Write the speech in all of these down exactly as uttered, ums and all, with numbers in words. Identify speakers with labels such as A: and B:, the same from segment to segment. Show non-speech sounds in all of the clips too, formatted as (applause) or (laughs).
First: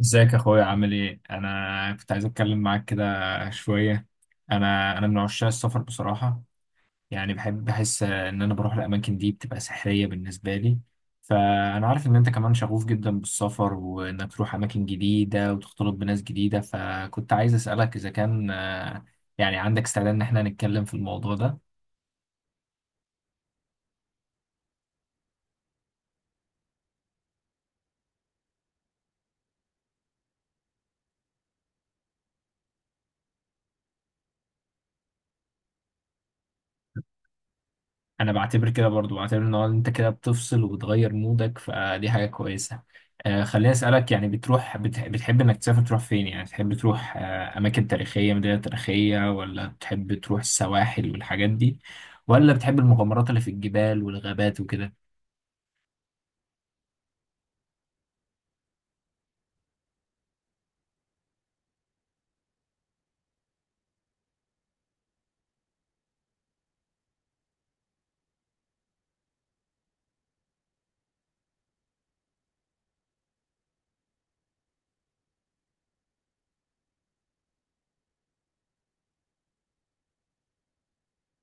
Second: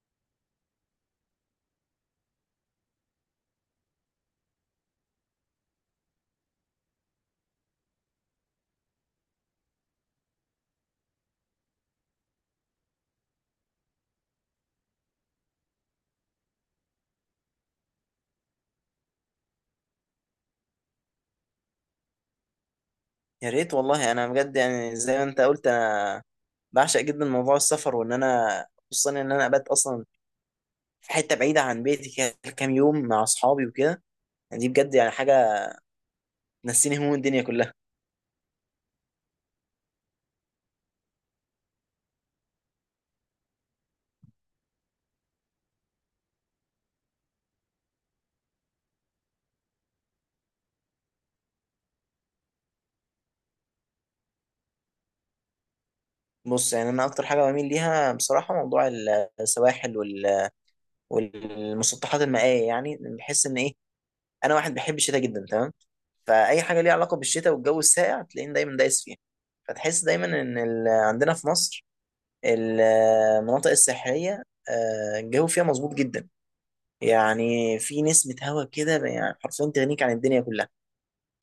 A: ازيك يا اخويا، عامل ايه؟ انا كنت عايز اتكلم معاك كده شويه. انا انا من عشاق السفر بصراحه. يعني بحب، بحس ان انا بروح الاماكن دي، بتبقى سحريه بالنسبه لي. فانا عارف ان انت كمان شغوف جدا بالسفر، وانك تروح اماكن جديده وتختلط بناس جديده. فكنت عايز اسالك اذا كان آه، يعني عندك استعداد ان احنا نتكلم في الموضوع ده.
B: يا ريت والله. انا بجد يعني زي ما انت قلت، انا بعشق جدا موضوع السفر، وان انا خصوصا ان انا ابات اصلا في حته بعيده عن بيتي كده كام يوم مع اصحابي وكده. يعني دي بجد يعني حاجه تنسيني هموم الدنيا كلها.
A: انا بعتبر كده، برضو بعتبر ان هو انت كده بتفصل وبتغير مودك، فدي حاجة كويسة. آه، خليني اسألك، يعني بتروح، بتح- بتحب انك تسافر، تروح فين؟ يعني تحب تروح آه اماكن تاريخية، مدينة تاريخية، ولا بتحب تروح السواحل والحاجات دي؟ ولا بتحب المغامرات اللي في الجبال والغابات وكده؟
B: بص، يعني انا اكتر حاجه بميل ليها بصراحه موضوع السواحل وال- والمسطحات المائيه. يعني بحس ان ايه، انا واحد بحب الشتاء جدا، تمام. فاي حاجه ليها علاقه بالشتاء والجو الساقع تلاقيني دايما دايس فيها. فتحس دايما ان ال- عندنا في مصر المناطق الساحليه، آه، الجو فيها مظبوط جدا. يعني في نسمة هوا كده يعني حرفيا تغنيك عن الدنيا كلها.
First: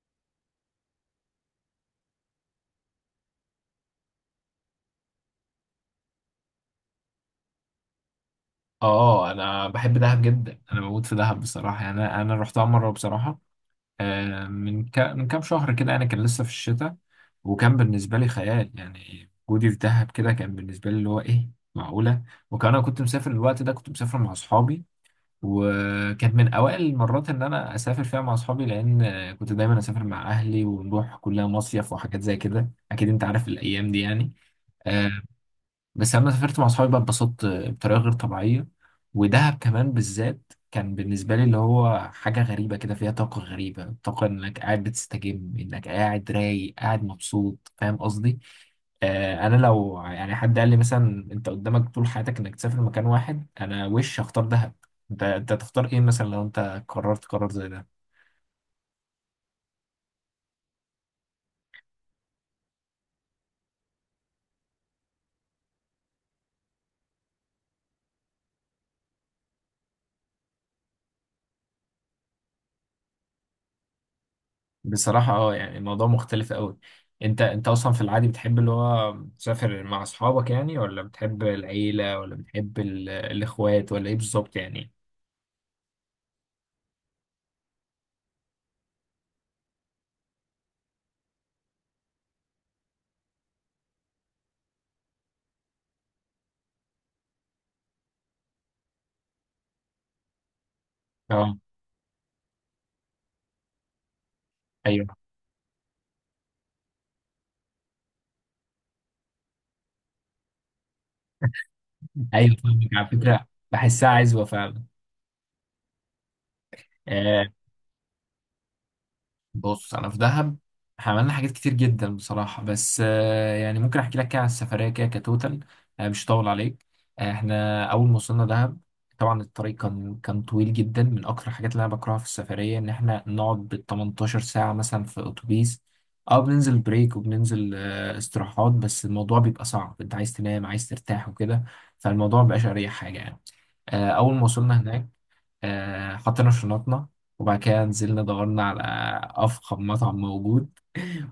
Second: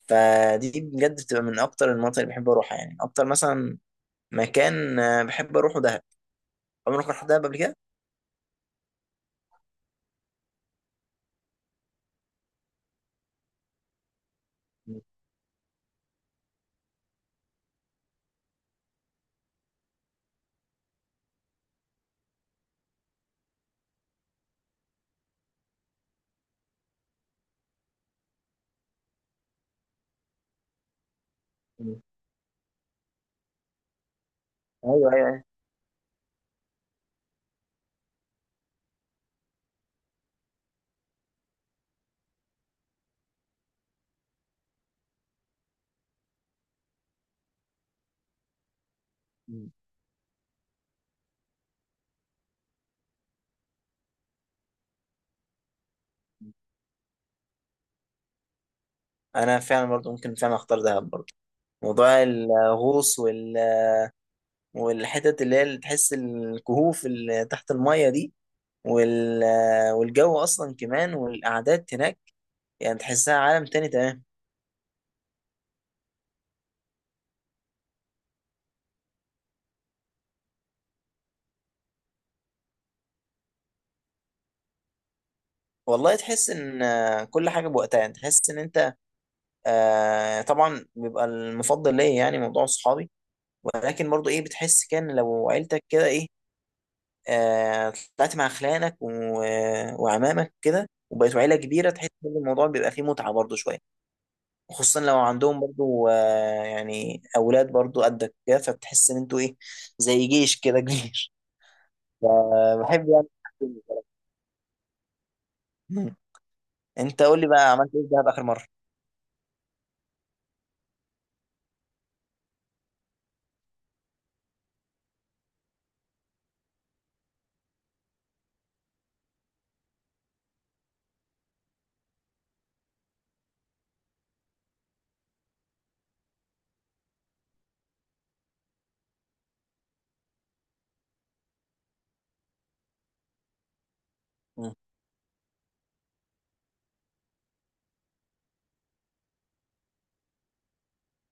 B: فدي بجد بتبقى من أكتر المناطق اللي بحب أروحها. يعني أكتر مثلا مكان آه، بحب أروحه دهب. عمرك رحت دهب قبل كده؟
A: اه، انا بحب دهب جدا، انا بموت في دهب بصراحة. يعني انا انا رحتها مرة بصراحة، آه، من ك...
B: مم.
A: من كام شهر كده. انا كان لسه في الشتاء. وكان بالنسبه لي خيال، يعني وجودي في دهب كده كان بالنسبه لي اللي هو ايه، معقوله. وكان انا كنت مسافر الوقت ده، كنت مسافر مع اصحابي. وكانت من اوائل المرات ان انا اسافر فيها مع اصحابي، لان آه، كنت دايما اسافر مع اهلي، ونروح كلها مصيف
B: مم.
A: وحاجات زي كده، اكيد انت عارف الايام دي يعني.
B: أيوه،
A: آه،
B: أيوه، أيوه.
A: بس لما سافرت مع صحابي بقى، اتبسطت بطريقة غير طبيعية. ودهب كمان بالذات كان بالنسبة لي اللي هو حاجة غريبة، كده فيها طاقة غريبة، طاقة إنك قاعد بتستجم، إنك قاعد رايق، قاعد مبسوط. فاهم قصدي؟ آه، أنا
B: مم.
A: لو يعني حد قال لي مثلا: أنت قدامك طول حياتك إنك تسافر مكان واحد، أنا وش هختار؟ دهب. أنت أنت تختار إيه مثلا لو أنت قررت قرار زي ده؟
B: أنا فعلا برضو ممكن فعلا أختار دهب برضو. موضوع الغوص وال... والحتت اللي هي اللي تحس الكهوف اللي تحت المية دي وال... آه، والجو أصلا كمان والقعدات هناك. يعني تحسها عالم تاني، تمام.
A: بصراحة اه، يعني الموضوع مختلف قوي. انت انت اصلا في العادي بتحب اللي هو تسافر مع اصحابك يعني، ولا بتحب العيلة، ولا بتحب ال- الاخوات، ولا ايه بالظبط يعني؟
B: والله تحس إن آه، كل حاجة بوقتها. يعني تحس إن أنت، آه، طبعا بيبقى المفضل ليا يعني موضوع صحابي. ولكن برضو ايه، بتحس كان لو عيلتك كده ايه، آه طلعت مع خلانك و... وعمامك كده وبقيتوا
A: اه،
B: عيلة كبيرة، تحس ان الموضوع بيبقى فيه متعة برضو شوية. خصوصا
A: ايوه،
B: لو عندهم برضو آه يعني اولاد برضو قدك كده، فتحس ان انتوا ايه، زي جيش كده كبير. (laughs)
A: ايوه،
B: آه،
A: فاهمك على
B: بحب يعني.
A: فكرة. بحسها عزوة فعلا.
B: مم. انت قول
A: آه،
B: لي بقى، عملت ايه في دهب اخر مرة؟
A: بص، انا في دهب، احنا عملنا حاجات كتير جدا بصراحه، بس آه، يعني ممكن احكي لك كده عن السفريه كده كتوتال. آه، مش هطول عليك. آه، احنا اول ما وصلنا دهب، طبعا الطريق كان كان طويل جدا. من اكتر الحاجات اللي انا بكرهها في السفريه ان احنا نقعد بال تمنتاشر ساعه مثلا في اتوبيس. اه، بننزل بريك، وبننزل آه، استراحات، بس الموضوع بيبقى صعب، انت عايز تنام، عايز ترتاح وكده. فالموضوع مبقاش اريح حاجه يعني. آه، اول ما
B: مم.
A: وصلنا هناك، آه، حطينا شنطنا. وبعد كده نزلنا، دورنا على أفخم مطعم موجود.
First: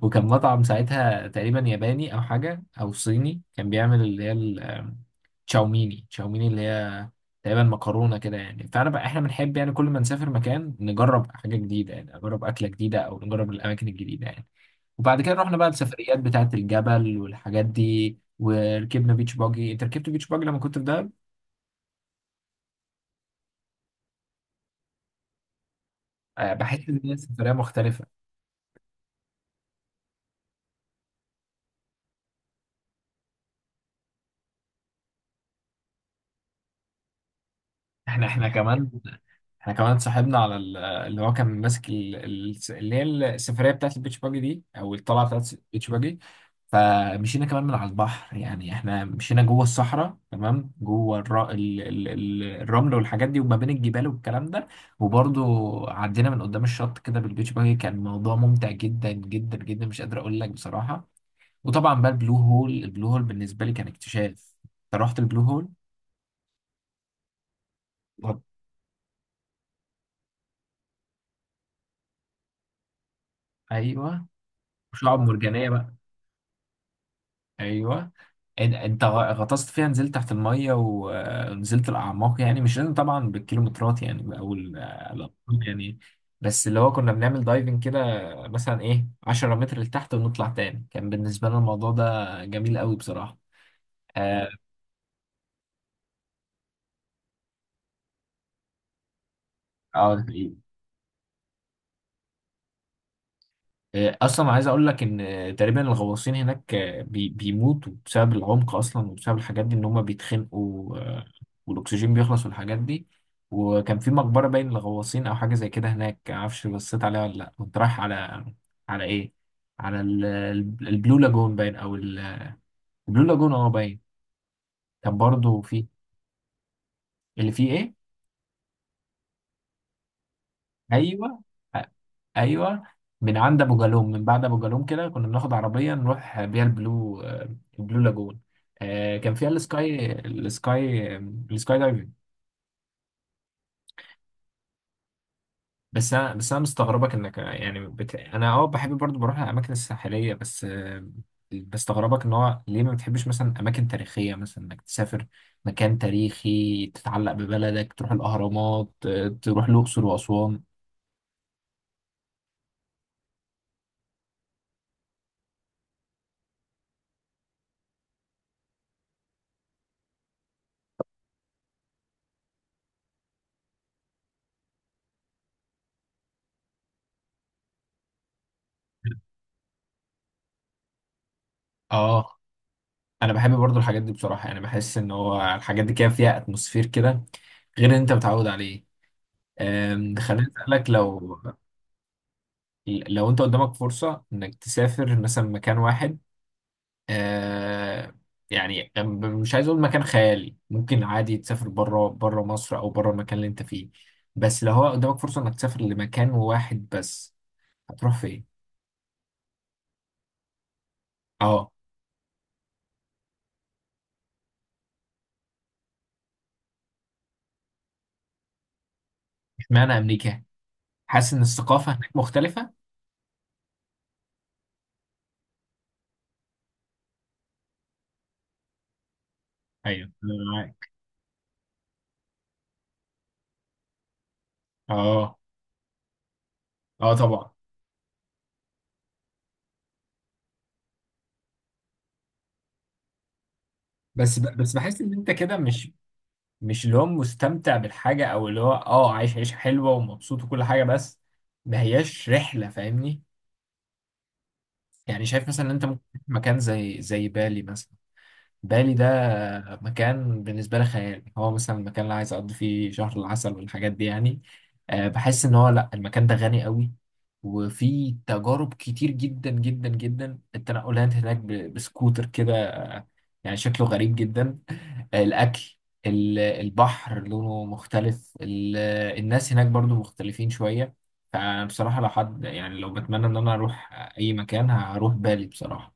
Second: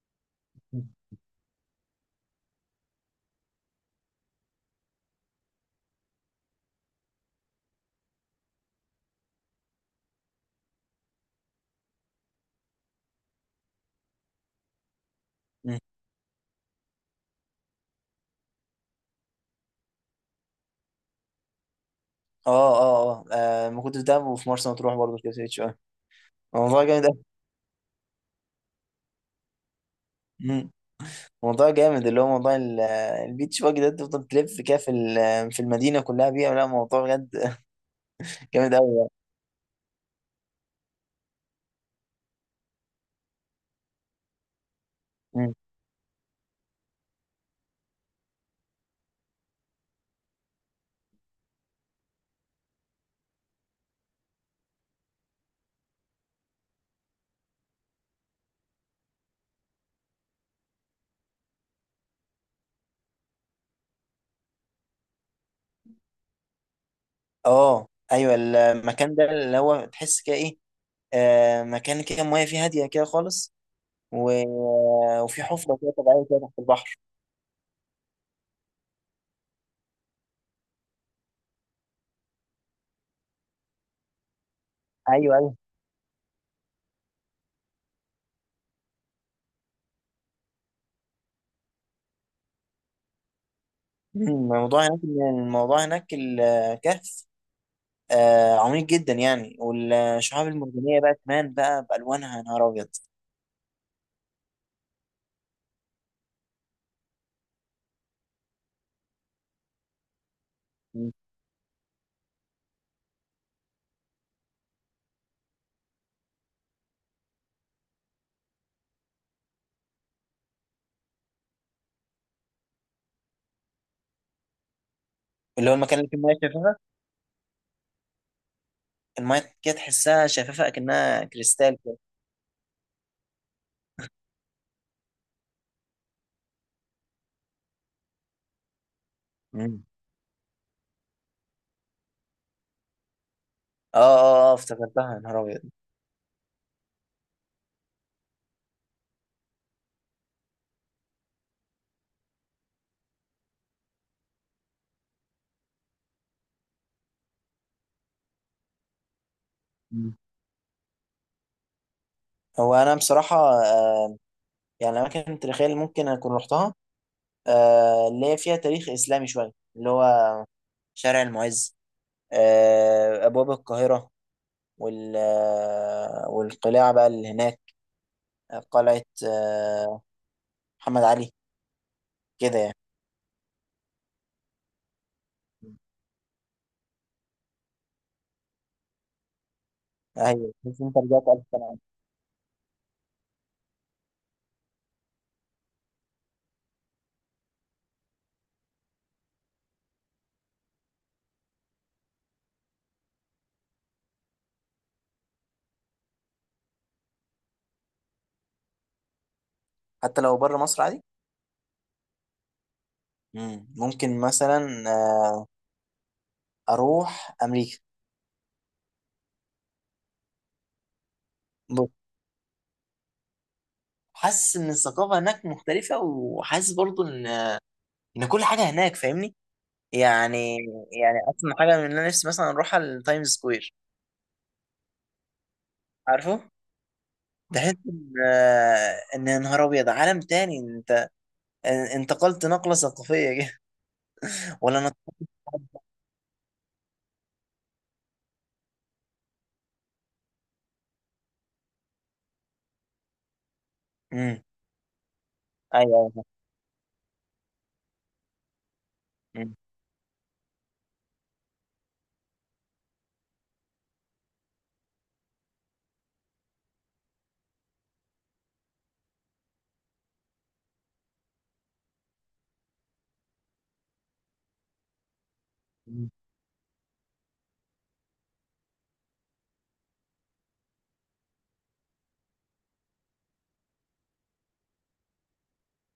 A: وكان مطعم ساعتها تقريبا ياباني، أو حاجة، أو صيني، كان بيعمل اللي هي ال- آم، تشاوميني تشاوميني اللي هي تقريبا مكرونة كده يعني. فأنا بقى، إحنا بنحب يعني كل ما نسافر مكان نجرب حاجة جديدة، يعني نجرب أكلة جديدة أو نجرب الأماكن الجديدة يعني. وبعد كده رحنا بقى
B: مم.
A: السفريات بتاعة الجبل والحاجات دي، وركبنا بيتش باجي. أنت ركبت بيتش باجي لما كنت في دهب؟
B: اه، اه، اه، آه، ما كنت في دهب وفي مرسى مطروح برضو كده شوية.
A: آه،
B: الموضوع
A: بحس إن هي
B: جامد
A: سفرية مختلفة.
B: أوي. موضوع جامد اللي هو موضوع ال- البيتش باجي ده. تفضل تلف كده في ال- في المدينة كلها بيها. لا، موضوع بجد.
A: احنا احنا
B: (laughs) جامد
A: كمان
B: أوي.
A: احنا كمان صاحبنا على ال- اللي هو كان ماسك ال- ال- اللي هي السفريه بتاعت البيتش باجي دي، او الطلعه بتاعت
B: مم.
A: البيتش باجي. فمشينا كمان من على البحر، يعني احنا مشينا جوه الصحراء تمام، جوه الر... ال... ال... ال- الرمل والحاجات دي، وما بين الجبال والكلام ده. وبرضو عدينا من قدام الشط كده بالبيتش باجي. كان موضوع ممتع جدا جدا جدا، مش قادر اقول لك بصراحه. وطبعا بقى البلو هول البلو هول بالنسبه لي كان اكتشاف. انت رحت البلو هول؟
B: اه، ايوه.
A: طب.
B: المكان ده اللي هو تحس كده ايه، آه مكان كده المية فيه هادية كده خالص
A: ايوه،
B: و...
A: وشعب
B: وفي
A: مرجانيه
B: حفرة كده
A: بقى.
B: طبيعية كده تحت البحر.
A: ايوه. إن- انت غطست فيها، نزلت تحت الميه، ونزلت الاعماق يعني. مش لازم طبعا بالكيلومترات يعني، او ال-
B: ايوه، ايوه.
A: الأرقام يعني. بس اللي هو كنا بنعمل دايفنج كده، مثلا ايه، عشرة متر لتحت، ونطلع تاني. كان بالنسبه لنا الموضوع ده جميل قوي بصراحه.
B: مم.
A: اه.
B: الموضوع هناك، الموضوع هناك الكهف آه عميق جدا يعني.
A: آه،
B: والشعاب المرجانية بقى كمان بقى بألوانها، يا نهار أبيض.
A: آه، اصلا عايز اقول لك ان آه، تقريبا الغواصين هناك آه، بي- بيموتوا بسبب العمق اصلا، وبسبب الحاجات دي ان هم بيتخنقوا،
B: مم.
A: آه، والاكسجين بيخلص والحاجات دي. وكان في مقبره باين للغواصين او حاجه زي كده هناك، معرفش، بصيت عليها ولا لا. كنت رايح على، على ايه، على ال- ال- البلو لاجون باين، او ال- البلو لاجون اه باين. كان برضه
B: اللي هو
A: في
B: المكان اللي فيه المية شفافة.
A: اللي فيه ايه.
B: المايه كده تحسها شفافه اكنها
A: ايوه،
B: كريستال كده.
A: ايوه. من عند ابو جالوم، من بعد ابو جالوم كده، كنا بناخد عربيه نروح بيها البلو آه، البلو لاجون. آه، كان فيها
B: مم.
A: السكاي السكاي السكاي دايفنج.
B: اه، اه، اه، افتكرتها، يا نهار ابيض.
A: بس انا بس انا مستغربك انك يعني، بت... انا اه بحب برضو بروح الاماكن الساحليه، بس آه، بستغربك ان هو ليه ما بتحبش مثلا اماكن تاريخيه، مثلا انك تسافر مكان تاريخي تتعلق ببلدك، تروح الاهرامات، آه، تروح الاقصر
B: مم.
A: واسوان.
B: هو انا بصراحه، آه يعني الاماكن التاريخيه اللي ممكن اكون رحتها، آه اللي هي فيها تاريخ اسلامي شويه، اللي هو شارع المعز، آه ابواب القاهره، وال آه، والقلاع بقى اللي هناك، قلعه آه محمد علي
A: اه،
B: كده يعني.
A: انا بحب برضو الحاجات دي بصراحه. يعني بحس ان هو الحاجات دي كده فيها اتموسفير كده، غير اللي انت متعود عليه. أم، خليني
B: ايوه، بس
A: اسالك،
B: انت رجعت
A: لو
B: الف سنه.
A: لو انت قدامك فرصه انك تسافر مثلا مكان واحد، أه، يعني أم- مش عايز اقول مكان خيالي، ممكن عادي تسافر بره بره مصر، او بره المكان اللي انت فيه. بس لو هو قدامك فرصه انك تسافر لمكان واحد بس، هتروح فين؟
B: حتى لو بره مصر عادي.
A: اه.
B: مم. ممكن مثلا آه، اروح امريكا.
A: اشمعنى امريكا؟ حاسس ان الثقافه هناك مختلفه؟
B: حاسس ان الثقافه هناك مختلفه، وحاسس برضو ان ان كل حاجه هناك، فاهمني
A: ايوه، أنا
B: يعني
A: معاك.
B: يعني اصلا حاجه من اللي انا نفسي مثلا اروح على التايمز سكوير،
A: اه،
B: عارفه.
A: اه، طبعا.
B: تحس ان آه، ان يا نهار ابيض عالم تاني انت، ان- انتقلت نقله ثقافيه كده.
A: بس ب-
B: (laughs)
A: بس
B: ولا انا.
A: بحس ان انت كده مش، مش اللي هو مستمتع بالحاجه، او اللي هو اه عايش عيشه حلوه ومبسوط وكل حاجه، بس ما هياش رحله، فاهمني.
B: امم.
A: يعني شايف مثلا ان انت
B: ايوه،
A: ممكن تروح
B: ايوه.
A: مكان زي زي بالي مثلا. بالي
B: مم.
A: ده مكان بالنسبة لي خيال. هو مثلا المكان اللي عايز أقضي فيه شهر العسل والحاجات دي يعني. آه، بحس إن هو، لأ، المكان ده غني قوي. وفي تجارب كتير جدا جدا جدا. التنقلات هناك ب- بسكوتر كده، آه، يعني شكله غريب جدا. آه، الأكل،
B: مم.
A: ال- البحر لونه مختلف، ال- الناس هناك برضو مختلفين شوية. فبصراحة لو حد، يعني لو بتمنى إن أنا أروح أي مكان، هروح بالي بصراحة.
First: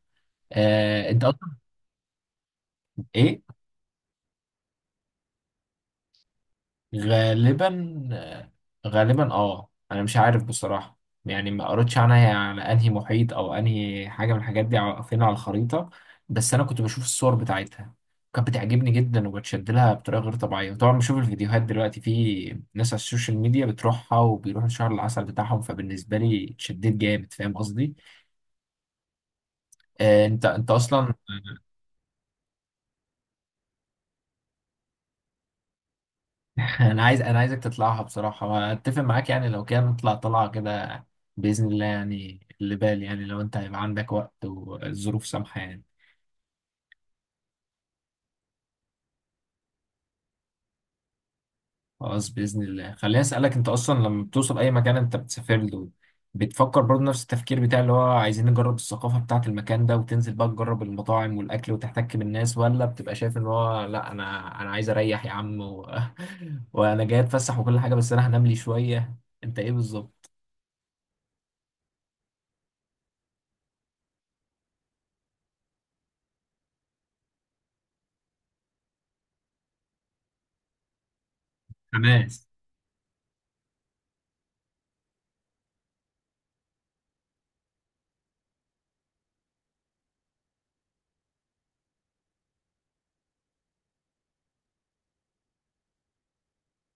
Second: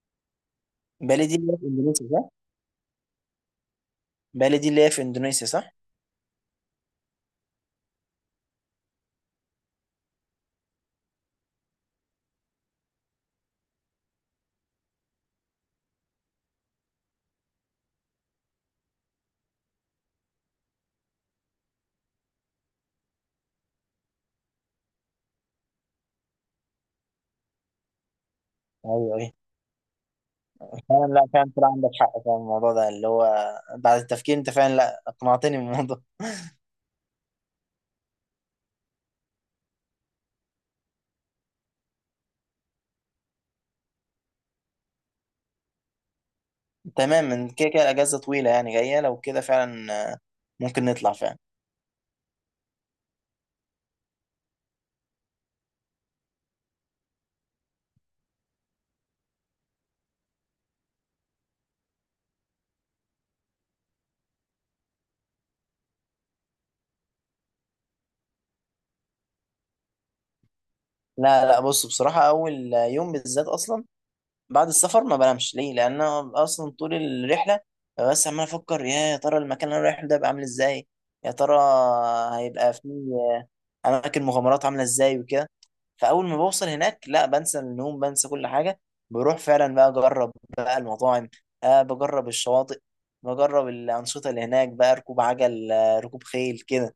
A: آه، أنت
B: بالي دي اللي
A: أصلا.
B: هي في اندونيسيا صح؟
A: إيه؟
B: بالي دي اللي هي في اندونيسيا صح؟
A: غالبا. غالبا اه، انا مش عارف بصراحة. يعني ما قريتش عنها، هي على انهي محيط او انهي حاجة من الحاجات دي، ع- فين على الخريطة. بس انا كنت بشوف الصور بتاعتها، كانت بتعجبني جدا وبتشد لها بطريقة غير طبيعية. وطبعا بشوف الفيديوهات دلوقتي، في ناس على السوشيال ميديا بتروحها، وبيروحوا شهر العسل بتاعهم، فبالنسبة لي اتشددت جامد، فاهم قصدي؟
B: ايوه، ايوه.
A: آه. انت انت
B: فعلا،
A: اصلا.
B: لا فعلا طلع عندك حق في الموضوع ده، اللي هو بعد التفكير انت فعلا، لا اقنعتني بالموضوع.
A: (laughs) انا عايز، انا عايزك تطلعها بصراحه، واتفق معاك يعني، لو كان نطلع طلعه كده باذن الله يعني، اللي بالي يعني، لو انت هيبقى عندك وقت والظروف سامحه يعني.
B: تمام، من كده كده الاجازه طويله يعني جايه، لو كده فعلا آه، ممكن نطلع فعلا.
A: خلاص، باذن الله. خليني اسالك: انت اصلا لما بتوصل اي مكان انت بتسافر له، بتفكر برضه نفس التفكير بتاع اللي هو عايزين نجرب الثقافه بتاعه المكان ده، وتنزل بقى تجرب المطاعم والاكل وتحتك بالناس، ولا بتبقى شايف ان هو لا، انا انا عايز اريح يا عم، و... (laughs) وانا جاي اتفسح وكل حاجه، بس انا هنام لي شويه؟ انت ايه بالظبط؟
B: لا، لا، بص، بصراحه اول يوم بالذات اصلا بعد السفر ما بنامش ليه، لان انا اصلا طول الرحله ببقى بس عمال افكر يا يا ترى المكان اللي انا رايح له ده هيبقى عامل ازاي، يا ترى
A: حماس.
B: هيبقى فيه اماكن مغامرات عامله ازاي وكده. فاول ما بوصل هناك، لا، بنسى النوم، بنسى كل حاجه، بروح فعلا بقى اجرب بقى المطاعم، أه بجرب الشواطئ، بجرب الانشطه اللي هناك بقى، ركوب عجل، آه، ركوب خيل كده.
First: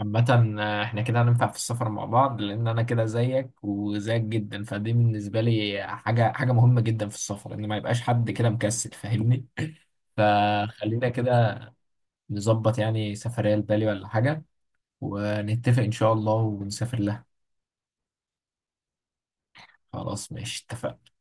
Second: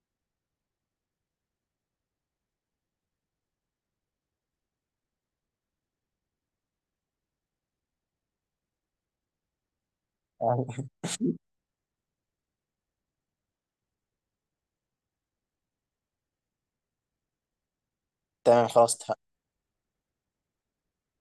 A: عامة آه، احنا كده هننفع في السفر مع بعض، لأن أنا كده زيك وزيك جدا. فدي بالنسبة لي حاجة حاجة مهمة جدا في السفر، إن ما يبقاش حد كده مكسل، فاهمني. (laughs) فخلينا كده نظبط يعني سفرية لبالي ولا حاجة، ونتفق إن شاء الله ونسافر لها.
B: تمام، خلاص اتفقنا.
A: خلاص، ماشي، اتفقنا.